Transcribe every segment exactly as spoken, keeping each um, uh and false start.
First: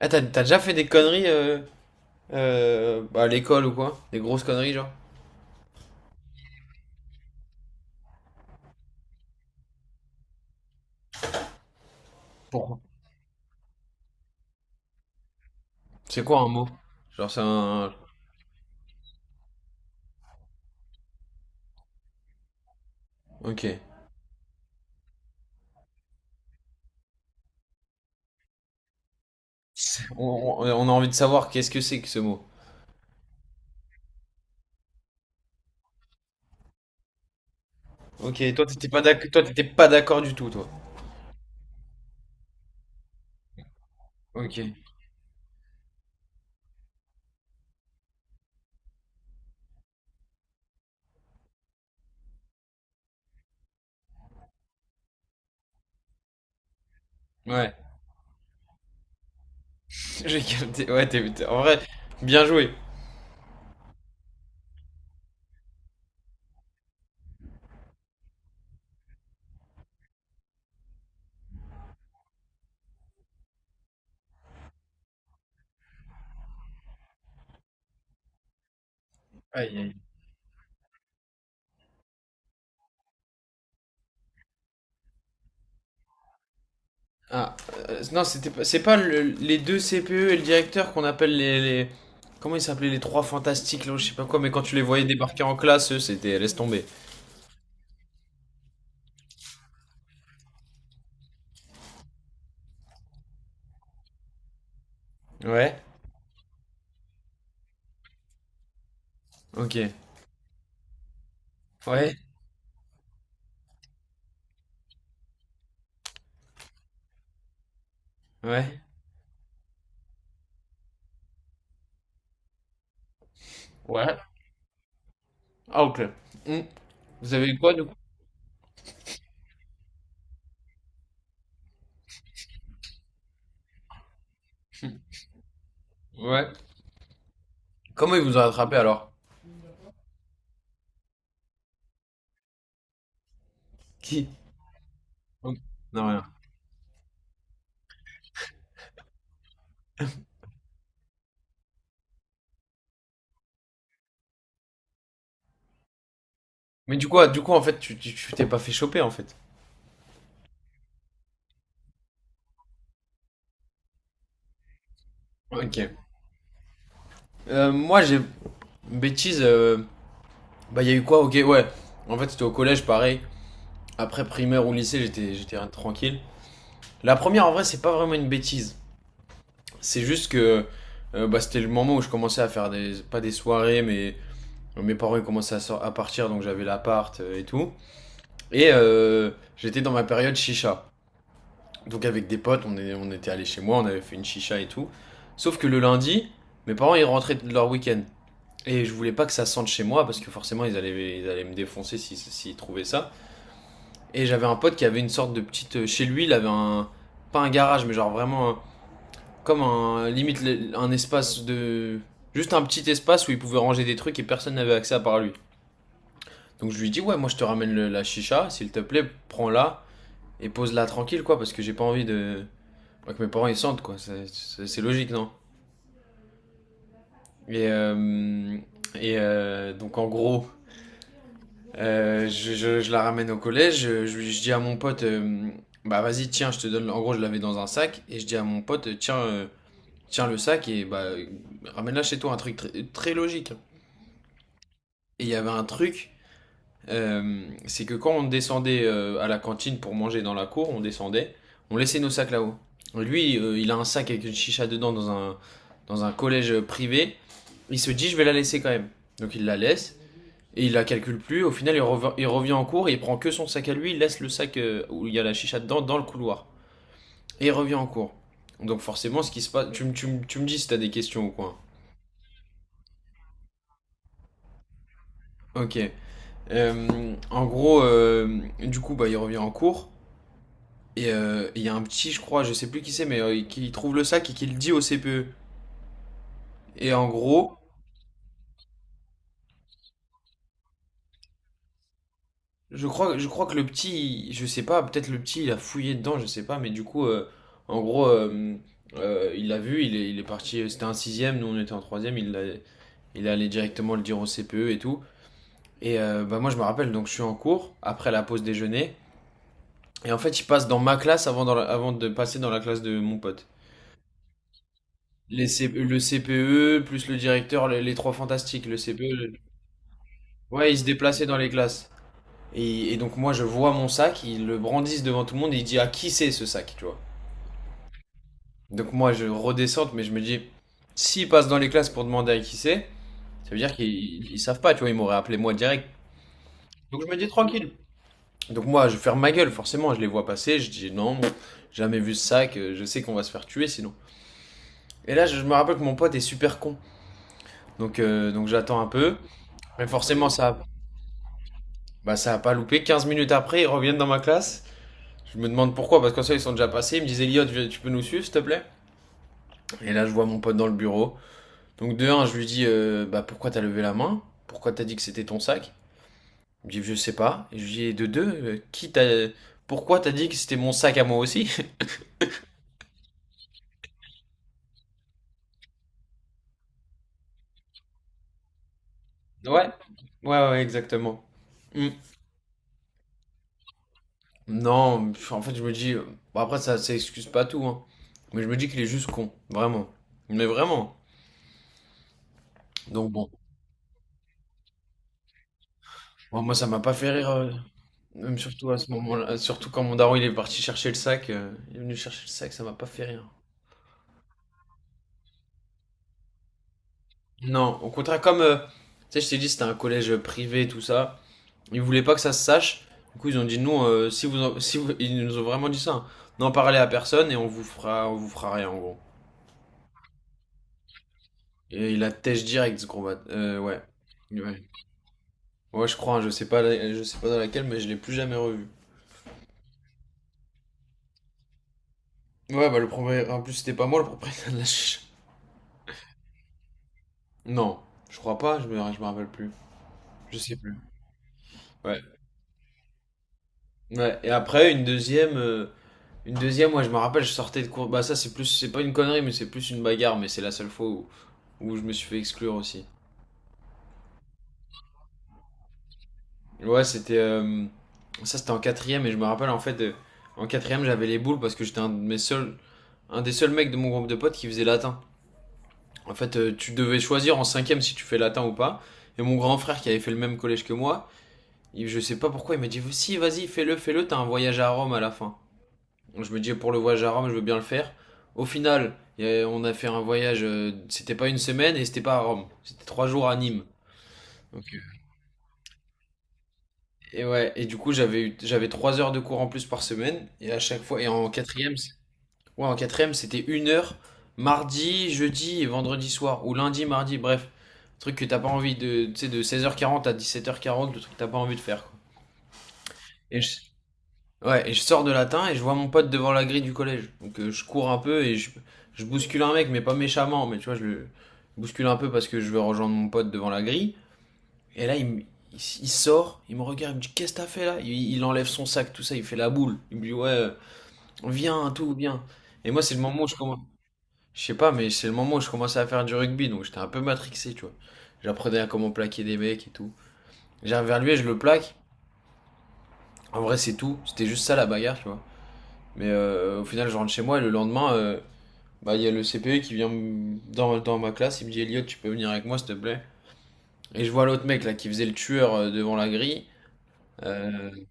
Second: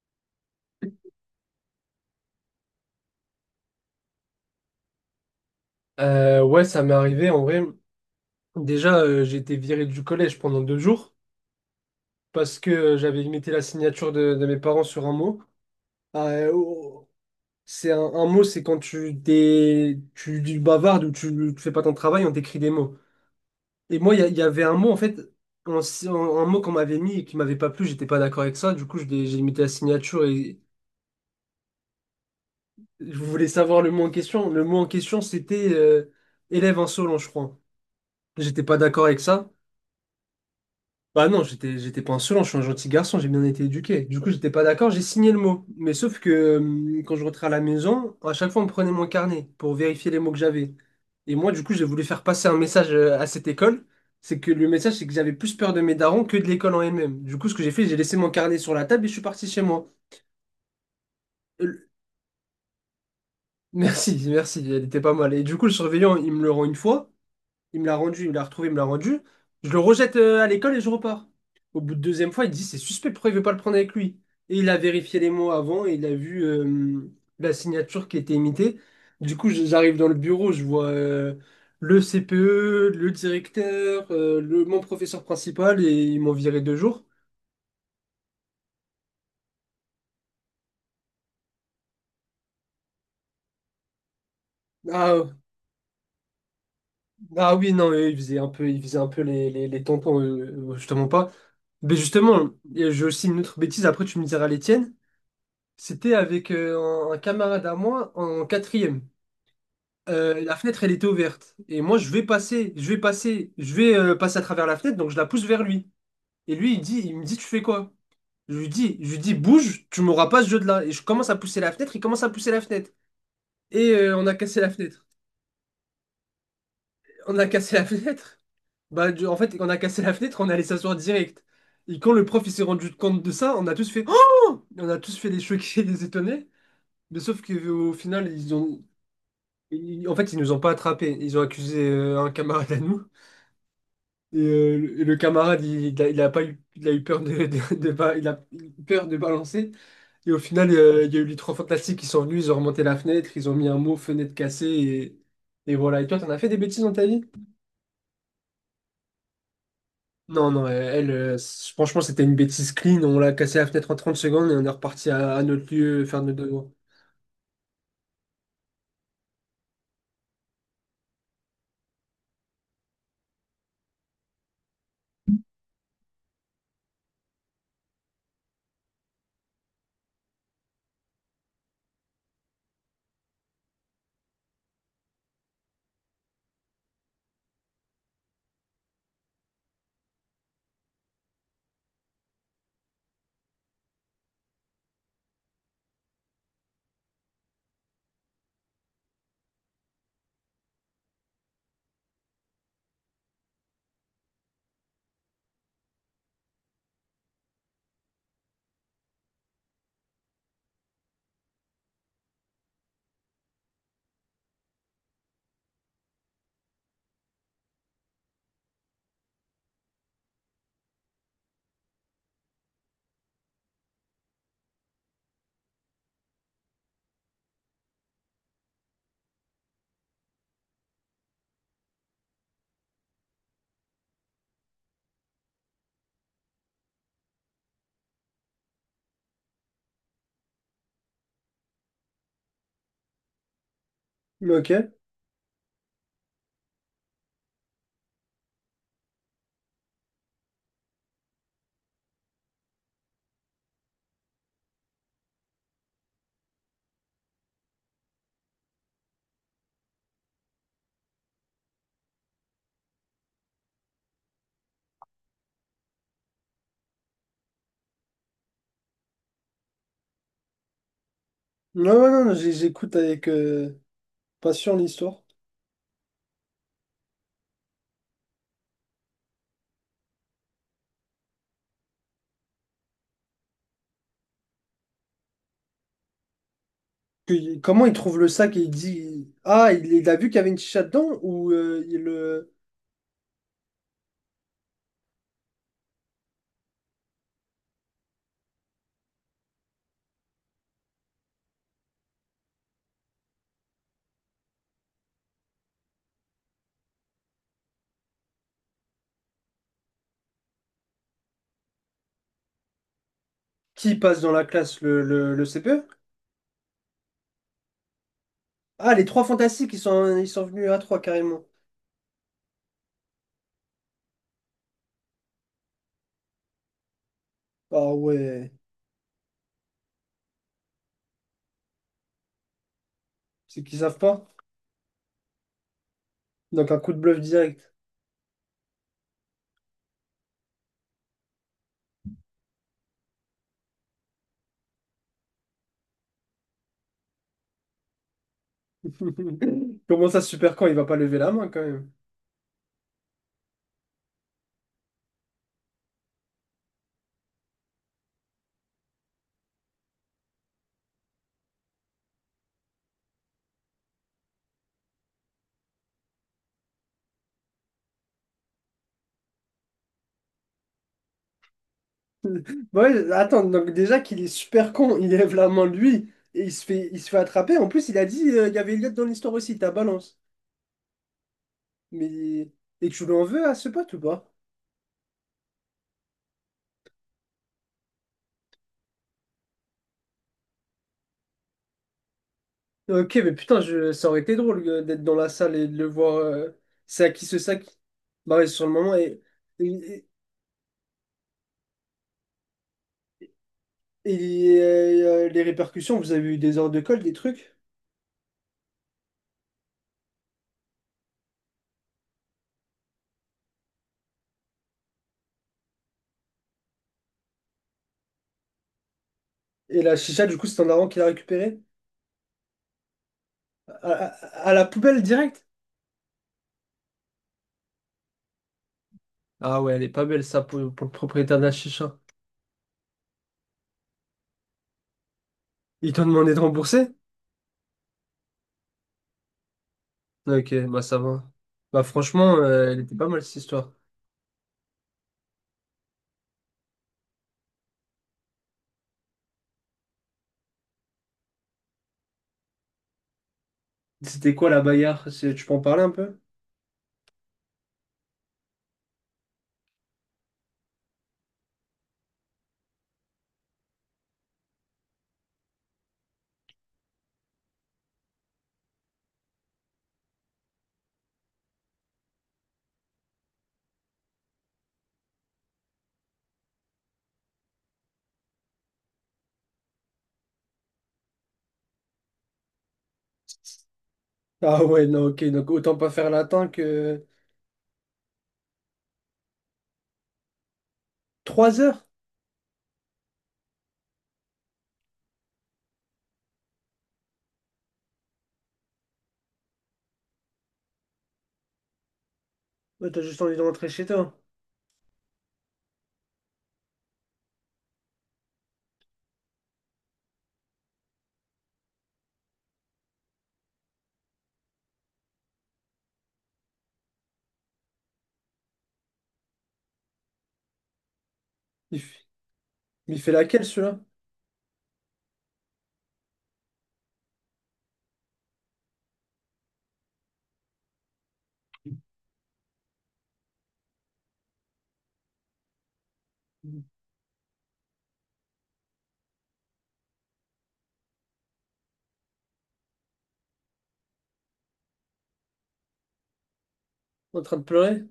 Ah, t'as t'as déjà fait des conneries euh, euh, bah, à l'école ou quoi? Des grosses conneries, genre? Euh, ouais, ça m'est arrivé. En vrai, déjà, euh, j'ai été viré du collège pendant deux jours parce que Pour- euh, j'avais imité la signature de, de mes parents sur un mot. C'est quoi un Euh, mot? Oh, Genre, c'est c'est un. un, un mot, c'est quand tu, t'es, tu, tu bavardes ou tu, tu fais pas ton travail, on t'écrit des mots. Ok. Et moi, il y, a- il y avait un mot, en fait, un, si- un- un mot qu'on m'avait mis et qui m'avait pas plu, j'étais pas d'accord avec ça. Du coup, je l'ai- j'ai imité la signature et On, on- on a envie de savoir qu'est-ce que c'est que ce mot. je voulais savoir le mot en question. Le mot en question, c'était euh, élève insolent, je crois. Ok, J'étais toi, pas t'étais pas d'accord avec d'accord, toi, ça. t'étais pas d'accord du tout, toi. Bah non, j'étais j'étais pas insolent, je suis un gentil garçon, j'ai bien été éduqué. Du coup, j'étais Ok. pas d'accord, j'ai signé le mot. Mais sauf que hum, quand je rentrais à la maison, à chaque fois on me prenait mon carnet pour vérifier les mots que j'avais. Et moi, du coup, j'ai voulu faire passer un message euh, à cette école, c'est que le message c'est que j'avais plus peur de mes darons que de l'école en elle-même. Du coup, ce que j'ai Ouais. fait, j'ai laissé mon carnet sur la table et je suis parti chez moi. J'ai capté. Ouais, t'es, t'es- en vrai, Euh, bien joué. Merci, merci, elle était pas mal. Et du coup, le surveillant, il me le rend une fois. Il me l'a rendu, il me l'a retrouvé, il me l'a rendu. Je le rejette euh, à l'école et je repars. Au bout de deuxième fois, il dit, c'est suspect, pourquoi il veut pas le prendre avec lui? Et il a vérifié les mots avant et il a vu euh, la signature qui était imitée. Du coup, je- Aïe, aïe. j'arrive dans le bureau, je vois euh, le C P E, le directeur, euh, le, mon professeur principal et ils m'ont viré deux jours. Ah, euh, non, c'était pas, c'est pas le- les deux C P E et le directeur qu'on appelle les, les- Comment ils s'appelaient les trois fantastiques, là, je sais pas quoi, mais quand tu les voyais Ah, débarquer en classe, eux, c'était laisse tomber. ah oui, non, eux, ils faisaient un peu, ils faisaient un peu les, les, les tampons, euh, euh, je te mens pas. Mais justement, et j'ai aussi une autre bêtise, après tu me diras les tiennes. Ouais. C'était avec euh, un, un camarade à moi en quatrième. Ok. Euh, la fenêtre, elle était ouverte. Et moi, je Ouais. vais passer, je vais passer, je vais euh, passer à travers la fenêtre, donc je la pousse vers lui. Et lui, il dit, il me dit, tu fais quoi? Je lui Ouais. dis, je lui dis, bouge, tu m'auras pas ce jeu de là. Et je commence à pousser la fenêtre, il commence à pousser la fenêtre. Et Ouais. euh, on a cassé la fenêtre. Ah, ok. Hmm. Vous On a avez eu quoi, cassé du la coup? fenêtre. Bah, du- en fait, on a cassé la fenêtre, on est allé s'asseoir direct. Et quand le prof il s'est rendu compte de ça, on a tous fait Oh! On a tous fait des choqués, des Ouais. étonnés. Mais sauf qu'au Comment ils final, vous ont ils attrapé ont. alors? Ils- En fait, ils nous ont pas attrapés. Ils ont accusé euh, un camarade à nous. Qui? Et euh, le le Ok. camarade, il, Non, il a, il rien. a pas eu, il a eu peur de, de- de ba- il a eu peur de balancer. Et au final, euh, il y a eu les trois fantastiques qui sont venus, ils ont remonté la fenêtre, ils ont mis un mot fenêtre cassée. Et, et voilà. Et toi, t'en as fait des bêtises dans Mais du ta coup, vie? ah, du coup, en fait, tu tu- tu t'es pas fait choper en fait. Non, non, euh, elle, euh, c- franchement, c'était une bêtise clean. On l'a cassé la fenêtre en trente secondes et on est reparti à, à notre Ok. lieu faire nos devoirs. Euh, moi, j'ai une bêtise. euh, Bah, il y a eu quoi? Ok, ouais. En fait, c'était au collège, pareil. Après primaire ou lycée, j'étais j'étais tranquille. La première, en vrai, c'est pas vraiment une bêtise. C'est juste que euh, bah, c'était le moment où je commençais à faire des pas des soirées, mais euh, mes parents ils commençaient à, sor- à partir, donc j'avais l'appart euh, et tout. Et euh, j'étais dans ma période chicha. Donc avec des potes, on, est- on était allés chez moi, on avait fait une chicha et tout. Sauf que le lundi, mes parents ils rentraient de leur week-end. Et je voulais pas que ça sente chez moi parce que forcément ils allaient, ils allaient me défoncer si si, s'ils trouvaient ça. Et j'avais un pote qui avait une sorte de petite. euh, Chez lui, il avait un. Pas un garage, mais genre vraiment un- comme un. Limite le- un espace de. Juste un petit espace où il pouvait ranger des trucs et personne n'avait accès à part lui. Donc je lui dis, ouais, moi je te ramène le- la chicha, s'il te plaît, prends-la. Et pose-la tranquille, quoi, parce que j'ai pas envie de. Que mes parents ils sentent, quoi. C'est- logique, non? Et, euh, et euh, donc, en gros, euh, je, je- je la ramène au collège. Je, je dis à mon pote, euh, bah, vas-y, tiens, je te donne. En gros, je l'avais dans un sac, et je dis à mon pote, tiens, euh, tiens le sac, et bah, ramène-la chez toi, un truc tr- très logique. Ok. Et il y avait un truc euh, c'est que quand on descendait euh, à la cantine pour manger dans la cour, on descendait, on laissait nos sacs là-haut. Lui, euh, il a un sac avec une chicha dedans, dans un, dans un collège privé. Il se dit, je vais la laisser quand même. Donc il la laisse et il la calcule plus. Au final, il, rev- il revient en cours et il prend que son sac à lui. Il laisse le sac euh, où il y a la chicha dedans dans le couloir. Et il revient en cours. Donc forcément, ce qui se passe. Tu, me- tu, me- tu me dis si t'as des questions ou quoi. Non, ouais, non, non, j'ai- j'écoute avec euh, passion l'histoire. Ok. Euh, en gros, euh, du coup, bah, il revient en cours. Et euh, il y a un petit, je crois, je sais plus qui c'est, mais euh, qui trouve le sac et qui le dit au C P E. Et en gros, que- Comment il trouve le sac et il dit, ah, il, il a vu qu'il y avait une chicha dedans ou euh, il, euh, je crois, je crois que le petit, il- je sais pas, peut-être le petit, il a fouillé dedans, je sais pas, mais du coup, euh, en gros, euh, euh, il l'a vu, il est, il est parti, euh, c'était un sixième, nous on était en troisième, il l'a- il est allé directement le dire au C P E et tout. Et euh, bah moi je me rappelle, donc je suis en cours, après la pause déjeuner, et en fait il passe dans ma classe avant, dans la- avant de passer dans la classe de mon pote. qui passe dans la classe le, le, le Les C- C P E? Le C P E, plus le directeur, les, les trois fantastiques, le Ah, C P E, les trois le- fantastiques, ils sont, ils sont venus Ouais, il à se trois déplaçait dans carrément. les classes. Et, et donc moi, je vois mon sac, ils le brandissent devant tout le monde et il dit, à qui c'est ce sac, tu vois. Ah ouais, Donc moi, je redescends, mais je me dis, s'ils passent dans les classes pour demander à qui c'est, ça veut c'est dire qu'ils savent qu'ils pas. ils- savent pas, tu vois, ils m'auraient appelé moi direct. Donc un coup de Donc je me bluff dis tranquille. direct. Donc moi, je ferme ma gueule, forcément, je les vois passer, je dis non, pff, jamais vu ce sac, euh, je sais qu'on va se faire tuer sinon. Et là, je je me rappelle que mon pote est super con. Donc, euh, donc j'attends un peu. Mais Comment ça, forcément, super ça, con, il va pas lever la main quand même. bah, ça a pas loupé. Quinze minutes après, ils reviennent dans ma classe. Je me demande pourquoi, parce qu'en ça, ils sont déjà passés. Ils me disent, Elliot, tu peux nous suivre, s'il te plaît. Et là, je vois mon pote dans le bureau. Donc, de un, je lui dis, euh, bah, pourquoi t'as levé la main? Pourquoi t'as dit que c'était ton sac? Il me dit, je sais pas. Et je lui dis, de deux, euh, qui t'a. Pourquoi t'as dit que c'était mon sac à moi aussi? Ouais, attends, donc déjà qu'il est super con, il lève la main lui et il se fait, il se fait attraper. En plus, il a dit euh, il y avait Elliot dans l'histoire aussi, Ouais, ta balance. ouais, ouais, exactement. Hmm. Mais et tu l'en veux à ce pote ou pas? Non, pff, en fait, je me dis. Euh, bon, après, ça, ça excuse pas tout, hein. Mais je me dis qu'il est juste con, vraiment. Mais vraiment. Donc, Ok, bon. mais putain, je... ça aurait été drôle euh, d'être dans la salle et de le voir. Bon, euh, moi, ça m'a pas C'est fait à qui rire, ce euh, sac? Bah même ouais, sur surtout le à ce moment. Et, moment-là, surtout quand mon et, daron il est parti chercher le sac, euh, il est venu chercher le sac, ça m'a pas fait rire. et, euh, euh, les répercussions, vous avez eu des heures de colle, des trucs? Non, au contraire, comme euh, tu sais, je t'ai dit, c'était un collège privé, tout ça, ils voulaient pas que ça se sache. Du coup, ils ont dit non, euh, si vous, en- si vous- ils nous ont vraiment dit ça, hein. N'en parlez à personne et on vous fera, on vous fera rien en gros. Et la chicha, du coup, c'est un avant qui l'a récupérée? Et il a têche direct ce gros bat. Euh, ouais, À, à- à ouais, la poubelle direct? ouais, je crois, hein, je sais pas, la- je sais pas dans laquelle, mais je l'ai plus jamais revu. Ah ouais, elle est pas belle, ça, pour, pour le propriétaire de la chicha. Ouais, bah le premier, en plus c'était pas moi le propriétaire de la ch- Ils t'ont demandé de rembourser? Non, je crois pas, je me, je me rappelle plus. Je Ok, sais plus. bah ça va. Bah Ouais. franchement, euh, elle était pas mal cette histoire. Ouais. Et après, une deuxième, euh, une deuxième, moi je me rappelle, je sortais de cours. Bah, ça, c'est plus, c'est pas une connerie, mais c'est plus une bagarre, mais c'est la seule fois où, où je me suis fait exclure aussi. C'était quoi la bagarre? C'est- Tu peux en parler un peu? Ouais, c'était. Euh, ça, c'était en quatrième, et je me rappelle, en fait, euh, en quatrième, j'avais les boules parce que j'étais un de mes seuls. Un des seuls mecs de mon groupe de potes qui faisait latin. En fait, euh, tu devais choisir en cinquième si tu fais latin ou pas. Et mon grand frère qui avait fait le même collège que moi, Il- je sais pas pourquoi, il m'a dit si, vas-y, fais-le, fais-le, t'as un voyage à Rome à la fin. Je me dis pour le voyage à Rome, je veux bien le faire. Au final, on a fait un voyage, euh, c'était pas une semaine et c'était pas à Rome, c'était trois jours à Nîmes. Ah Ok. ouais, non, ok, donc autant pas faire latin que... Et ouais, et du coup, j'avais eu, j'avais trois heures de cours en plus par semaine, et à chaque fois, et en Trois quatrième, heures? c- ouais, en quatrième, c'était une heure, mardi, jeudi et vendredi soir, ou lundi, mardi, bref. Un truc que t'as pas envie de, tu sais, de seize heures quarante à dix-sept heures quarante, le truc que t'as pas envie de faire, quoi. Bah, t'as juste envie Et de je rentrer chez toi. Ouais, et je sors de latin et je vois mon pote devant la grille du collège. Donc euh, je cours un peu et je, je bouscule un mec, mais pas méchamment, mais tu vois, je le bouscule un peu parce que je veux rejoindre mon pote devant la grille. Et là, il, me- il, s- il sort, il me regarde, il me dit, qu'est-ce que t'as fait là? Il, il enlève son sac, tout ça, il fait la boule. Il me dit, ouais, euh, viens, Il, tout, f- viens. Et moi, c'est le il fait moment où je laquelle, commence. celui-là? Je sais pas, mais c'est le moment où je commençais à faire du rugby, donc j'étais un peu matrixé, tu vois. J'apprenais à comment plaquer des mecs et tout. J'arrive vers lui et je le plaque. En vrai, c'est tout. C'était juste ça la bagarre, tu vois. Mais euh, au final, je rentre chez moi et le lendemain, euh, bah, il y a le C P E qui vient m- dans, dans ma classe. Il me dit, Elliot, tu peux venir avec moi, s'il te plaît. Et je vois l'autre mec là qui faisait le tueur euh, devant la grille, En train de euh, pleurer?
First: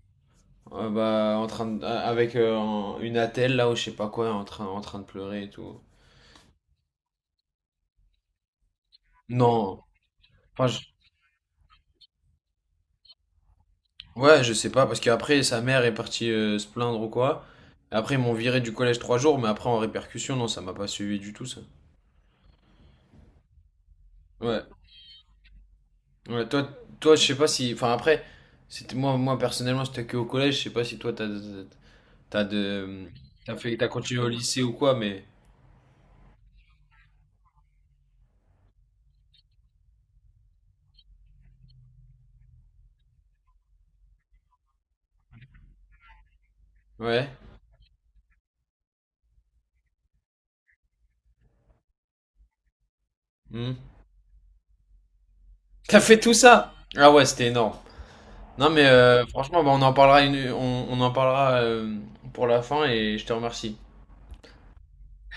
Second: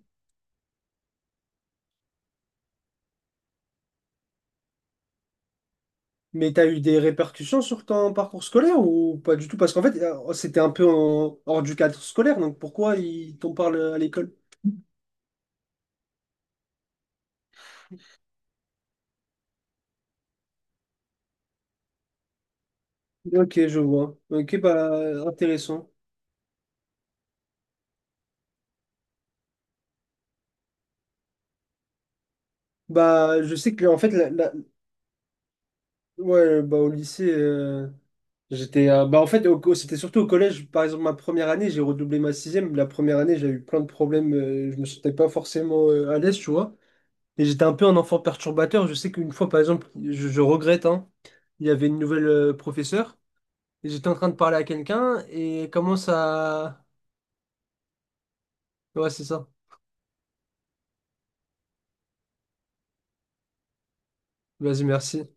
euh, bah, en train de- euh, avec euh, un- une attelle là ou je sais pas quoi, en train, en train de pleurer et tout. Mais t'as eu des répercussions sur ton parcours scolaire ou pas du tout? Non, Parce qu'en fait, euh, c'était enfin, un je- peu en- hors du cadre scolaire, donc pourquoi il t'en parle à l'école? ouais, je sais pas parce qu'après sa mère est partie euh, se plaindre ou quoi. Après, ils m'ont viré du collège trois jours, mais après en répercussion, non, ça m'a pas suivi du tout ça. Ok, je vois. Ok, Ouais. bah, intéressant. Ouais, toi, toi, je sais pas si. Enfin, après, c'était moi, moi personnellement, j'étais que au collège. Je sais pas si toi, t'as, t'as de, Bah, t'as je sais fait, que, t'as en fait, continué au la, la- lycée ou quoi, mais ouais, bah, au lycée, euh, j'étais. Euh, bah, en fait, au c'était surtout au collège. Par exemple, ma première année, j'ai redoublé ma sixième. La première année, j'ai eu plein de problèmes. Euh, je me sentais pas forcément euh, à l'aise, tu vois. ouais. Et j'étais un peu un enfant perturbateur. Je sais qu'une fois, par exemple, je, je regrette, hein, il y avait une nouvelle euh, professeure. Hmm. Et j'étais en train de parler à quelqu'un et elle T'as commence fait tout ça? à... Ah ouais, c'était énorme. Non, mais Ouais, c'est euh, ça. franchement, bah, on en parlera une, on, on en parlera euh, pour la fin et je te remercie. Vas-y, merci.